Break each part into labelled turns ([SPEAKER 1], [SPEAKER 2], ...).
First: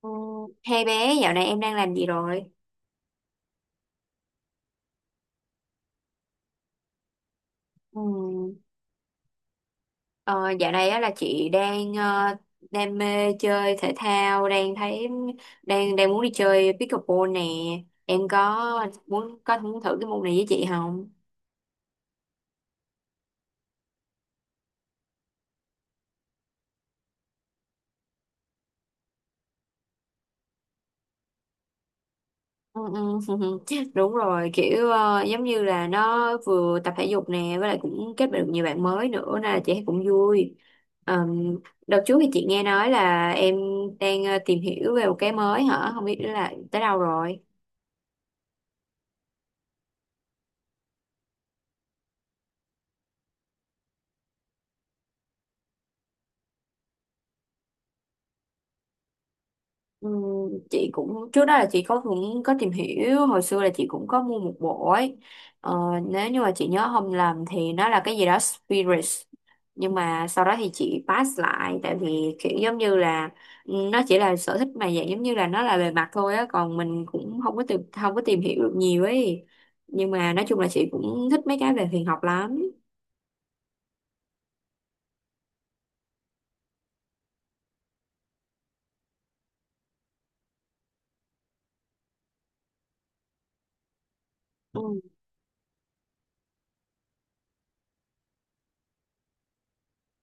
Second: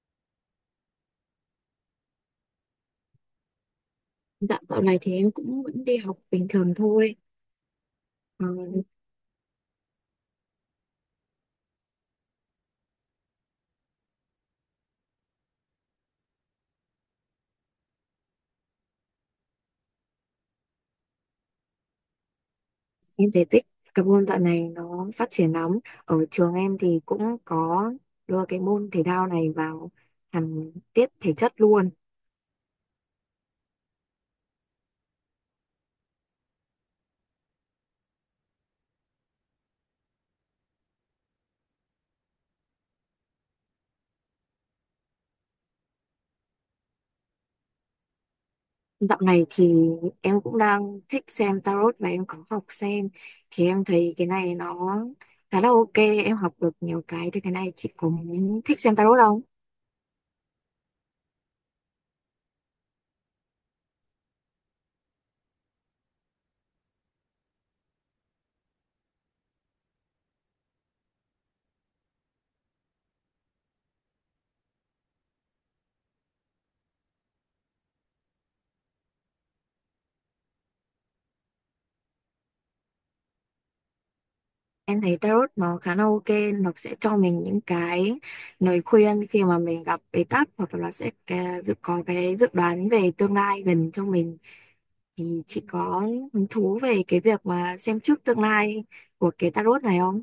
[SPEAKER 1] Ừ. Hai bé dạo này em đang làm gì rồi?
[SPEAKER 2] Dạ, dạo này thì em cũng vẫn đi học bình thường thôi.
[SPEAKER 1] Ừ.
[SPEAKER 2] Ờ,
[SPEAKER 1] Ờ, Dạo này á là chị đang đam mê chơi thể thao, đang thấy đang đang muốn đi chơi pickleball nè. Em có muốn thử cái môn này với chị không?
[SPEAKER 2] em thấy cái môn dạo này nó phát triển lắm. Ở trường em thì cũng có đưa cái môn thể thao này vào hẳn tiết thể chất luôn.
[SPEAKER 1] Ừ, ừ. Đúng rồi, kiểu giống như là nó vừa tập thể dục nè, với lại cũng kết bạn được nhiều bạn mới nữa nên là chị cũng vui. Ờm, Đợt trước thì chị nghe nói là em đang tìm hiểu về một cái mới hả? Không biết là tới đâu rồi?
[SPEAKER 2] Dạo này thì em cũng đang thích xem tarot và em có học xem. Thì em thấy cái này nó khá là ok, em học được nhiều cái. Thì cái này chị cũng thích xem tarot không?
[SPEAKER 1] Ừ, chị cũng trước đó là chị có cũng có tìm hiểu hồi xưa là chị cũng có mua một bộ ấy. ờ, Nếu như mà chị nhớ không lầm thì nó là cái gì đó Spirits, nhưng mà sau đó thì chị pass lại tại vì kiểu giống như là, ừ, nó chỉ là sở thích mà dạng giống như là nó là bề mặt thôi á, còn mình cũng không có tìm hiểu được nhiều ấy. Nhưng mà nói chung là chị cũng thích mấy cái về huyền học lắm.
[SPEAKER 2] Em thấy tarot nó khá là ok, nó sẽ cho mình những cái lời khuyên khi mà mình gặp bế tắc, hoặc là nó sẽ cái- dự có cái dự đoán về tương lai gần cho mình. Thì chị có hứng thú về cái việc mà xem trước tương lai của cái tarot này không?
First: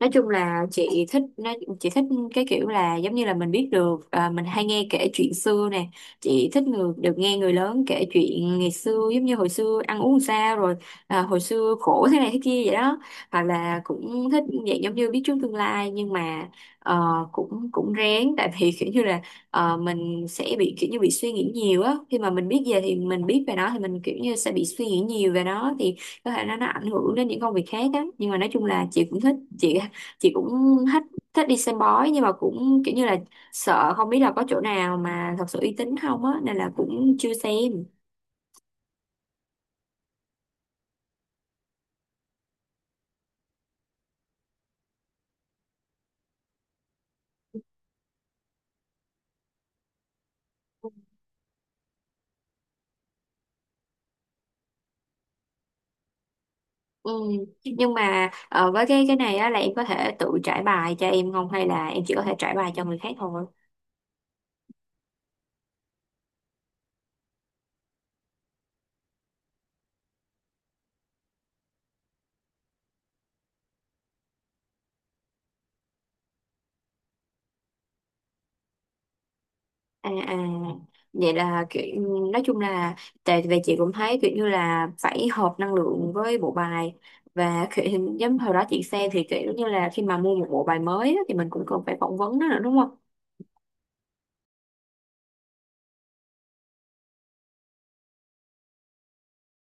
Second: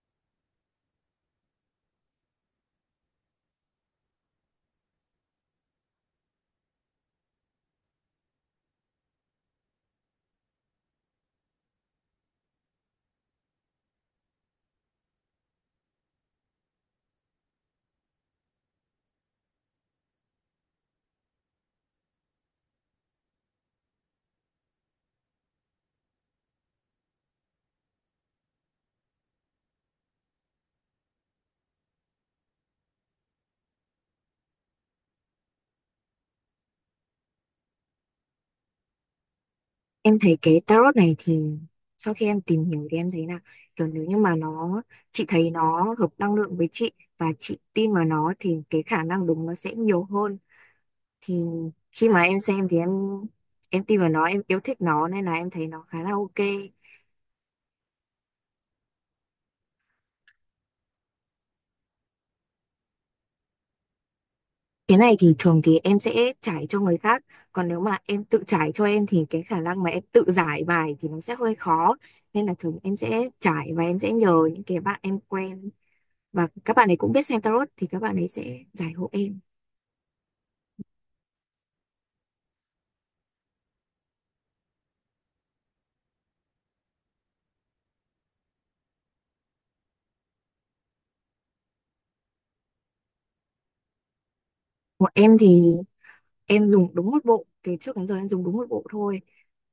[SPEAKER 1] Nói chung là chị thích nó, chị thích cái kiểu là giống như là mình biết được, à, mình hay nghe kể chuyện xưa nè, chị được nghe người lớn kể chuyện ngày xưa, giống như hồi xưa ăn uống sao rồi, à, hồi xưa khổ thế này thế kia vậy đó. Hoặc là cũng thích dạng giống như biết trước tương lai, nhưng mà ờ, cũng cũng rén, tại vì kiểu như là, mình sẽ bị kiểu như bị suy nghĩ nhiều á khi mà mình biết về thì mình biết về nó thì mình kiểu như sẽ bị suy nghĩ nhiều về nó, thì có thể nó ảnh hưởng đến những công việc khác á. Nhưng mà nói chung là chị cũng thích, chị cũng thích thích đi xem bói, nhưng mà cũng kiểu như là sợ không biết là có chỗ nào mà thật sự uy tín không á, nên là cũng chưa xem.
[SPEAKER 2] Em thấy cái tarot này thì sau khi em tìm hiểu thì em thấy là, kiểu nếu như mà chị thấy nó hợp năng lượng với chị và chị tin vào nó thì cái khả năng đúng nó sẽ nhiều hơn. Thì khi mà em xem thì em tin vào nó, em yêu thích nó nên là em thấy nó khá là ok.
[SPEAKER 1] Ừ. Nhưng mà với cái này á, là em có thể tự trải bài cho em không, hay là em chỉ có thể trải bài cho người khác thôi?
[SPEAKER 2] Cái này thì thường thì em sẽ trải cho người khác, còn nếu mà em tự trải cho em thì cái khả năng mà em tự giải bài thì nó sẽ hơi khó, nên là thường em sẽ trải và em sẽ nhờ những cái bạn em quen, và các bạn ấy cũng biết xem tarot thì các bạn ấy sẽ giải hộ em.
[SPEAKER 1] À à, vậy là kiểu, nói chung là, tại vì chị cũng thấy kiểu như là phải hợp năng lượng với bộ bài, và kiểu, giống hồi đó chị xem thì kiểu như là khi mà mua một bộ bài mới á, thì mình cũng cần phải phỏng vấn nó nữa đúng không?
[SPEAKER 2] Của em thì em dùng đúng một bộ, từ trước đến giờ em dùng đúng một bộ thôi.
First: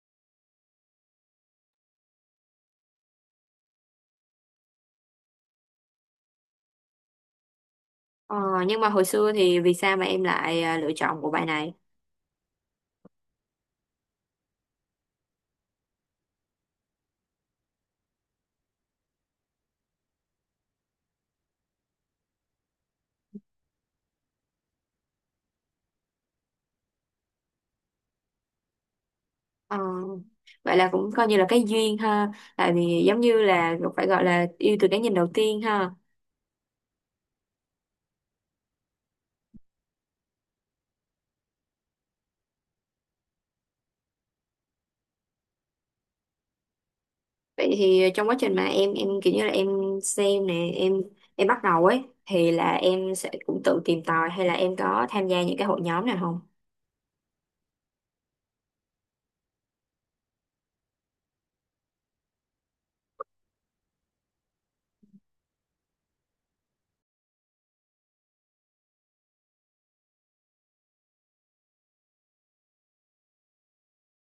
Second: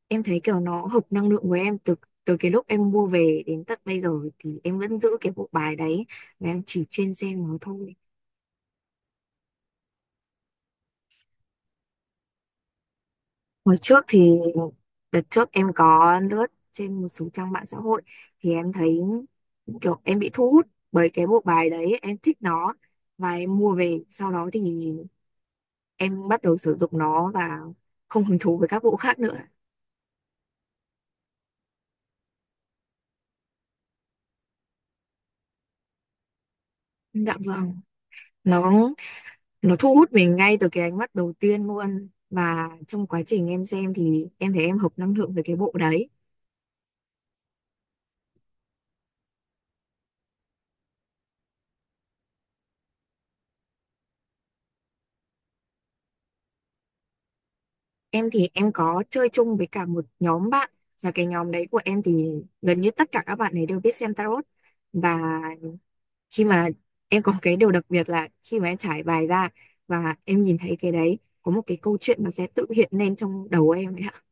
[SPEAKER 2] Em thấy kiểu nó hợp năng lượng của em từ từ cái lúc em mua về đến tận bây giờ, thì em vẫn giữ cái bộ bài đấy và em chỉ chuyên xem nó thôi.
[SPEAKER 1] Ờ, nhưng mà hồi xưa thì vì sao mà em lại, à, lựa chọn bộ bài này?
[SPEAKER 2] Hồi trước thì Đợt trước em có lướt trên một số trang mạng xã hội, thì em thấy kiểu em bị thu hút bởi cái bộ bài đấy, em thích nó và em mua về, sau đó thì em bắt đầu sử dụng nó và không hứng thú với các bộ khác nữa.
[SPEAKER 1] Ờ, Vậy là cũng coi như là cái duyên ha, tại vì giống như là phải gọi là yêu từ cái nhìn đầu tiên ha.
[SPEAKER 2] Dạ vâng, nó nó thu hút mình ngay từ cái ánh mắt đầu tiên luôn, và trong quá trình em xem thì em thấy em hợp năng lượng với cái bộ đấy.
[SPEAKER 1] Vậy thì trong quá trình mà em kiểu như là em xem nè, em bắt đầu ấy thì là em sẽ cũng tự tìm tòi, hay là em có tham gia những cái hội nhóm nào không?
[SPEAKER 2] Em thì em có chơi chung với cả một nhóm bạn, và cái nhóm đấy của em thì gần như tất cả các bạn ấy đều biết xem tarot. Và khi mà em có cái điều đặc biệt là khi mà em trải bài ra và em nhìn thấy cái đấy, có một cái câu chuyện nó sẽ tự hiện lên trong đầu em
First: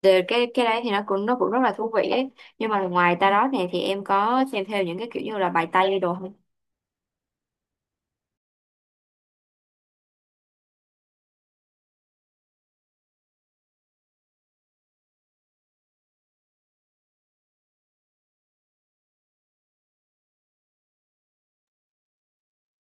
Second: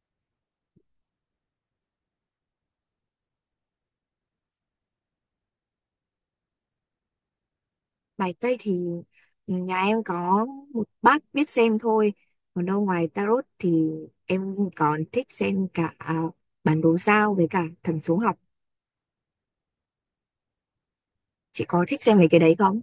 [SPEAKER 1] Từ cái đấy thì nó cũng rất là thú vị ấy. Nhưng mà ngoài ta đó nè thì em có xem theo những cái kiểu như là bài Tây đồ không?
[SPEAKER 2] Bài Tây thì nhà em có một bác biết xem thôi. Còn đâu, ngoài tarot thì em còn thích xem cả bản đồ sao với cả thần số học. Chị có thích xem mấy cái đấy không?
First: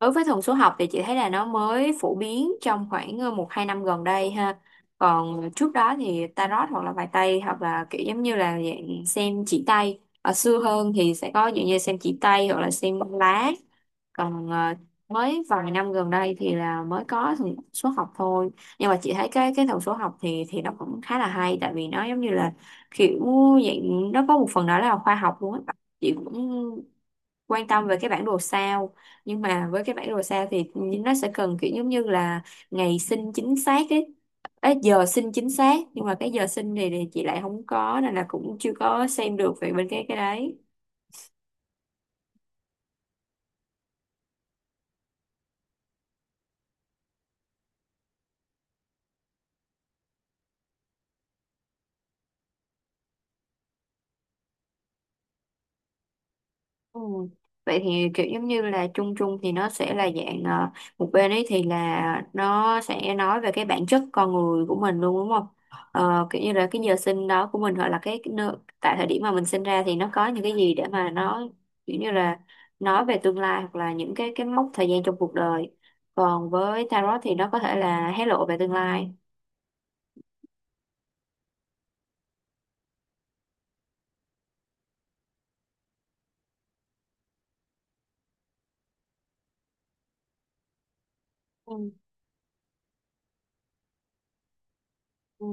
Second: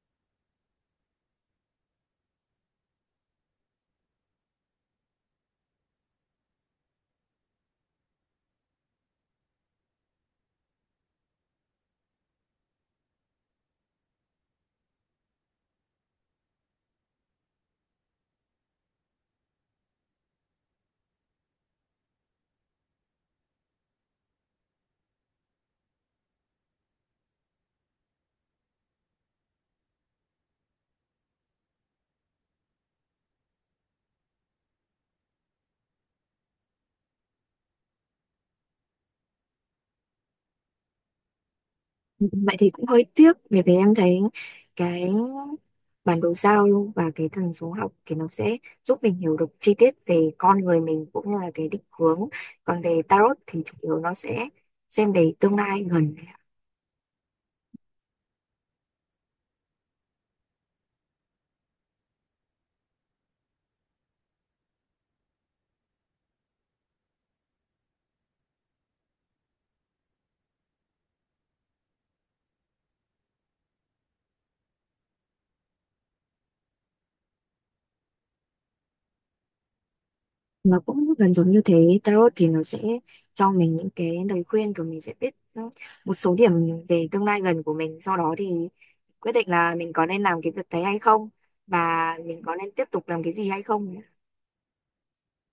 [SPEAKER 1] Đối với thần số học thì chị thấy là nó mới phổ biến trong khoảng một hai năm gần đây ha. Còn trước đó thì tarot, hoặc là bài tây, hoặc là kiểu giống như là dạng xem chỉ tay, ở xưa hơn thì sẽ có dạng như xem chỉ tay hoặc là xem bóng lá. Còn mới vài năm gần đây thì là mới có thần số học thôi. Nhưng mà chị thấy cái thần số học thì nó cũng khá là hay, tại vì nó giống như là kiểu dạng nó có một phần đó là khoa học luôn á. Chị cũng quan tâm về cái bản đồ sao, nhưng mà với cái bản đồ sao thì nó sẽ cần kiểu giống như là ngày sinh chính xác ấy. Ê, giờ sinh chính xác, nhưng mà cái giờ sinh thì chị lại không có, nên là cũng chưa có xem được về bên cái đấy.
[SPEAKER 2] Vậy thì cũng hơi tiếc, bởi vì em thấy cái bản đồ sao và cái thần số học thì nó sẽ giúp mình hiểu được chi tiết về con người mình, cũng như là cái định hướng. Còn về tarot thì chủ yếu nó sẽ xem về tương lai gần.
[SPEAKER 1] Ừ. Vậy thì kiểu giống như là chung chung thì nó sẽ là dạng, một bên ấy thì là nó sẽ nói về cái bản chất con người của mình luôn đúng không? Ờ, kiểu như là cái giờ sinh đó của mình, hoặc là cái nơi, tại thời điểm mà mình sinh ra thì nó có những cái gì để mà nó kiểu như là nói về tương lai, hoặc là những cái mốc thời gian trong cuộc đời. Còn với tarot thì nó có thể là hé lộ về tương lai.
[SPEAKER 2] Nó cũng gần giống như thế. Tarot thì nó sẽ cho mình những cái lời khuyên, rồi mình sẽ biết ừ, một số điểm về tương lai gần của mình, sau đó thì quyết định là mình có nên làm cái việc đấy hay không, và mình có nên tiếp tục làm cái gì hay không.
[SPEAKER 1] Ừ.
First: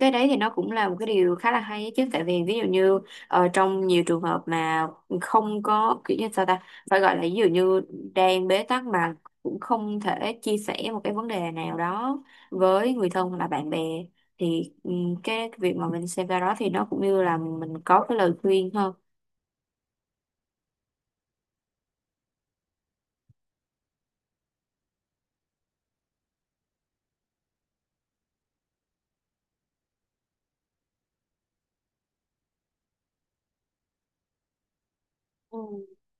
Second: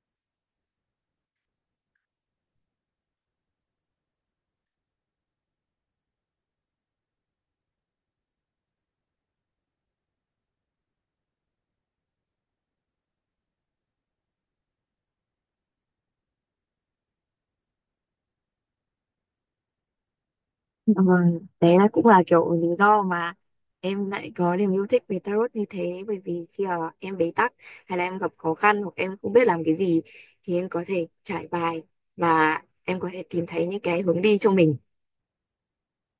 [SPEAKER 1] Cái đấy thì nó cũng là một cái điều khá là hay ấy chứ, tại vì ví dụ như, trong nhiều trường hợp mà không có kiểu như sao ta, phải gọi là ví dụ như đang bế tắc mà cũng không thể chia sẻ một cái vấn đề nào đó với người thân hoặc là bạn bè, thì ừ, cái việc mà mình xem ra đó thì nó cũng như là mình có cái lời khuyên hơn.
[SPEAKER 2] Ừ, đấy là cũng là kiểu lý do mà em lại có niềm yêu thích về tarot như thế, bởi vì khi mà em bế tắc hay là em gặp khó khăn hoặc em không biết làm cái gì, thì em có thể trải bài và em có thể tìm thấy những cái hướng đi cho mình.
[SPEAKER 1] Ừ.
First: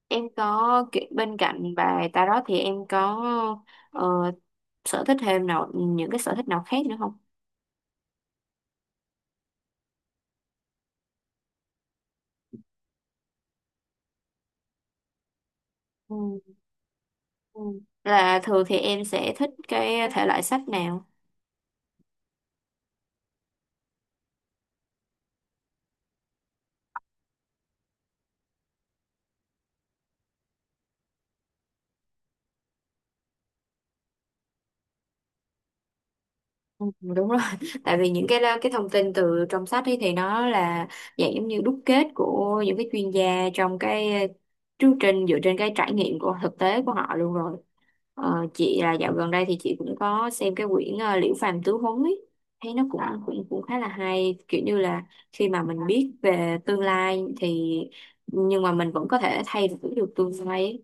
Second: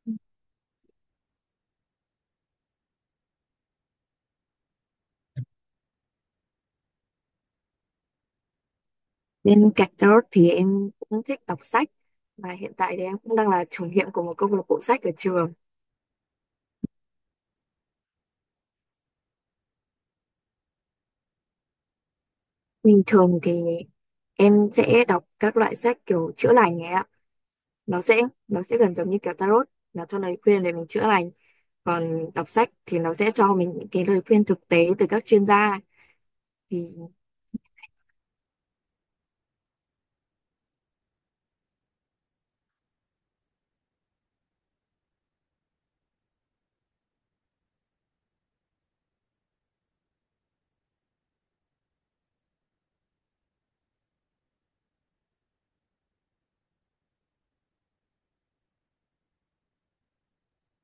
[SPEAKER 1] Em có kiểu- bên cạnh bài tarot thì em có ờ, sở thích thêm nào, những cái sở thích nào khác nữa
[SPEAKER 2] Bên cạnh đó thì em cũng thích đọc sách, và hiện tại thì em cũng đang là chủ nhiệm của một câu lạc bộ sách ở trường.
[SPEAKER 1] không? Ừ. Là thường thì em sẽ thích cái thể loại sách nào?
[SPEAKER 2] Bình thường thì em sẽ đọc các loại sách kiểu chữa lành ấy ạ. Nó sẽ nó sẽ gần giống như kiểu tarot, nó cho lời khuyên để mình chữa lành. Còn đọc sách thì nó sẽ cho mình những cái lời khuyên thực tế từ các chuyên gia.
[SPEAKER 1] Ừ,
[SPEAKER 2] Thì
[SPEAKER 1] đúng rồi. Tại vì những cái thông tin từ trong sách ấy thì nó là dạng giống như đúc kết của những cái chuyên gia trong cái chương trình, dựa trên cái trải nghiệm của thực tế của họ luôn rồi. Chị là dạo gần đây thì chị cũng có xem cái quyển, Liễu Phàm Tứ Huấn ấy, thấy nó cũng cũng cũng khá là hay, kiểu như là khi mà mình biết về tương lai thì nhưng mà mình vẫn có thể thay đổi được tương lai ấy.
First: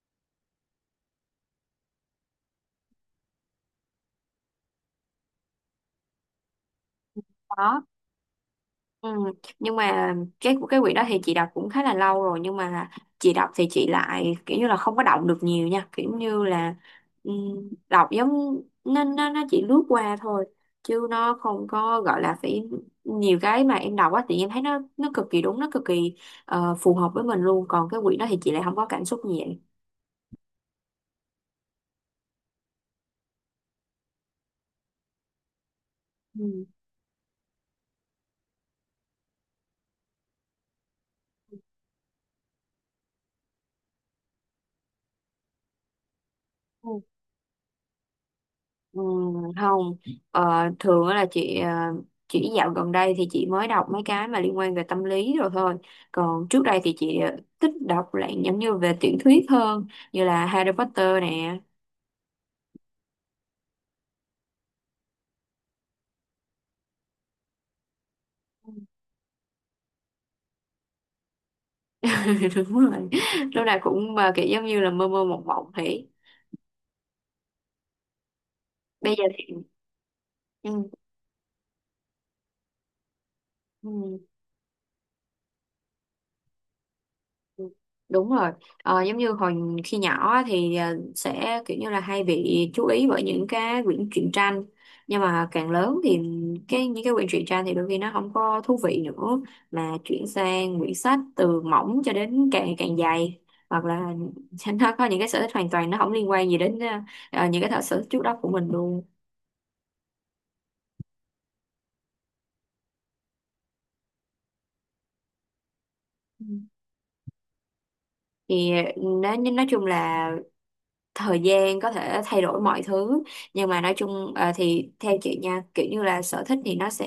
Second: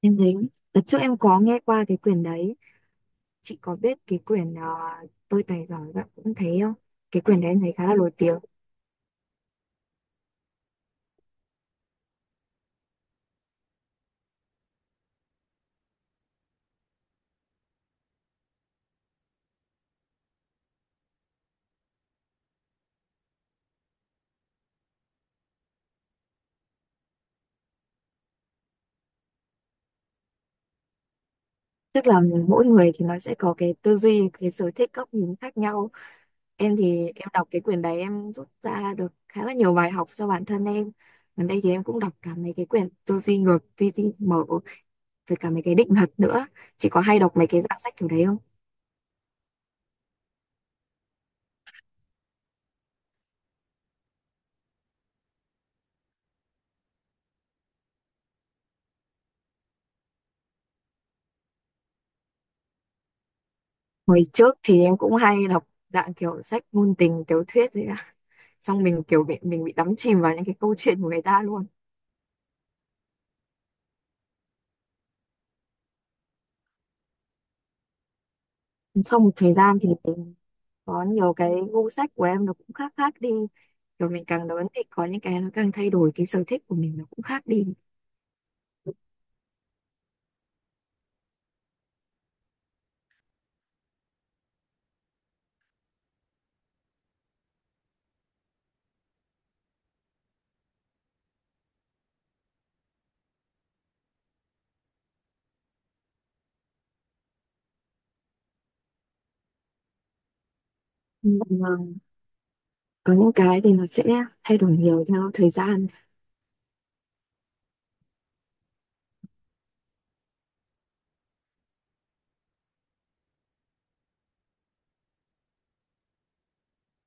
[SPEAKER 2] em thấy, đợt trước em có nghe qua cái quyển đấy. Chị có biết cái quyển Tôi tài giỏi bạn cũng thấy không? Cái quyển đấy em thấy
[SPEAKER 1] Đó.
[SPEAKER 2] khá là nổi tiếng.
[SPEAKER 1] Ừ. Nhưng mà cái quyển đó thì chị đọc cũng khá là lâu rồi, nhưng mà chị đọc thì chị lại kiểu như là không có động được nhiều nha, kiểu như là đọc giống nó chỉ lướt qua thôi, chứ nó không có gọi là phải. Nhiều cái mà em đọc á thì em thấy nó cực kỳ đúng, nó cực kỳ phù hợp với mình luôn. Còn cái quyển đó thì chị lại không có cảm xúc gì vậy.
[SPEAKER 2] Tức là mỗi người thì nó sẽ có cái tư duy, cái sở thích, góc nhìn khác nhau. Em thì em đọc cái quyển đấy em rút ra được khá là nhiều bài học cho bản thân em. Gần đây thì em cũng đọc cả mấy cái quyển tư duy ngược, tư duy mở, rồi cả mấy cái định luật nữa. Chị
[SPEAKER 1] Ừ.
[SPEAKER 2] có hay đọc mấy cái dạng sách kiểu đấy không?
[SPEAKER 1] Ừ, không. Ờ, Thường á là chị, chỉ dạo gần đây thì chị mới đọc mấy cái mà liên quan về tâm lý rồi thôi. Còn trước đây thì chị thích đọc lại giống như về tiểu thuyết hơn, như là Harry Potter nè.
[SPEAKER 2] Hồi trước thì em cũng hay đọc dạng kiểu sách ngôn tình, tiểu thuyết đấy ạ. Xong mình kiểu bị đắm chìm vào những cái câu chuyện của người ta luôn.
[SPEAKER 1] Đúng rồi, lúc nào cũng mà kiểu giống như là mơ mơ mộng mộng thế. Bây
[SPEAKER 2] Sau
[SPEAKER 1] giờ
[SPEAKER 2] một
[SPEAKER 1] thì
[SPEAKER 2] thời gian thì
[SPEAKER 1] ừ,
[SPEAKER 2] có nhiều cái gu sách của em nó cũng khác khác đi, kiểu mình
[SPEAKER 1] ừ.
[SPEAKER 2] càng lớn thì có những cái nó càng thay đổi, cái sở thích của mình nó cũng khác đi.
[SPEAKER 1] Ừ, đúng rồi, giống như hồi khi nhỏ á thì sẽ kiểu như là hay bị chú ý bởi những cái quyển truyện tranh. Nhưng mà càng lớn thì cái những cái quyển truyện tranh thì đôi khi nó không có thú vị nữa, mà chuyển sang quyển sách từ mỏng cho đến càng càng dày. Hoặc là nó có những cái sở thích hoàn toàn nó không liên quan gì đến những cái sở thích trước đó của mình luôn.
[SPEAKER 2] Ừ. Còn, có những cái thì nó sẽ thay đổi nhiều theo thời gian.
[SPEAKER 1] Ừ. Thì nói chung là thời gian có thể thay đổi mọi thứ. Nhưng mà nói chung thì theo chị nha, kiểu như là sở thích thì nó sẽ,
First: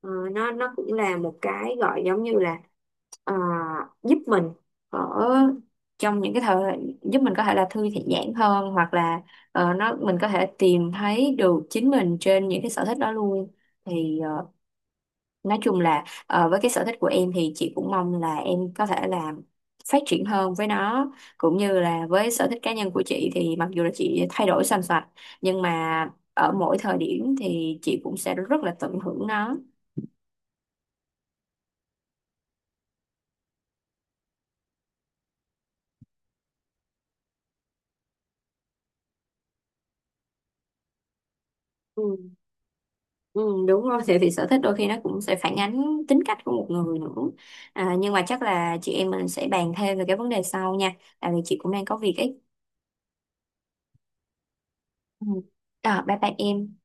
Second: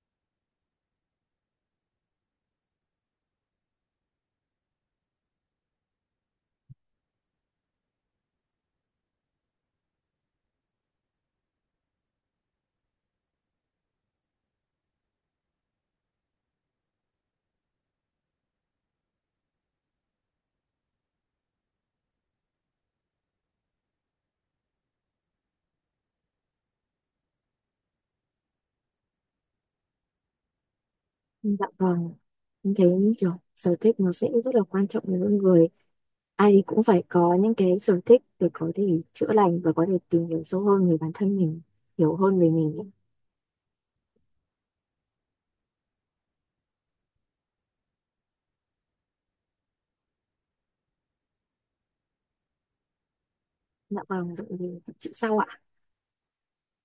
[SPEAKER 1] nó cũng là một cái gọi giống như là, ờ, giúp mình ở trong những cái thời giúp mình có thể là thư giãn hơn, hoặc là nó mình có thể tìm thấy được chính mình trên những cái sở thích đó luôn. Thì nói chung là, với cái sở thích của em thì chị cũng mong là em có thể là phát triển hơn với nó, cũng như là với sở thích cá nhân của chị thì mặc dù là chị thay đổi xoành xoạch, nhưng mà ở mỗi thời điểm thì chị cũng sẽ rất là tận hưởng nó.
[SPEAKER 2] Dạ vâng, em thấy kiểu sở thích nó sẽ rất là quan trọng với mỗi người, ai cũng phải có những cái sở thích để có thể chữa lành và có thể tìm hiểu sâu hơn về bản thân mình, hiểu
[SPEAKER 1] Ừ,
[SPEAKER 2] hơn về mình ấy.
[SPEAKER 1] ừ, đúng rồi, thì sở thích đôi khi nó cũng sẽ phản ánh tính cách của một người nữa. À, nhưng mà chắc là chị em mình sẽ bàn thêm về cái vấn đề sau nha, tại vì chị cũng đang có việc ấy.
[SPEAKER 2] Dạ vâng, vậy thì chị
[SPEAKER 1] Ừ.
[SPEAKER 2] sau ạ.
[SPEAKER 1] À, bye bye em.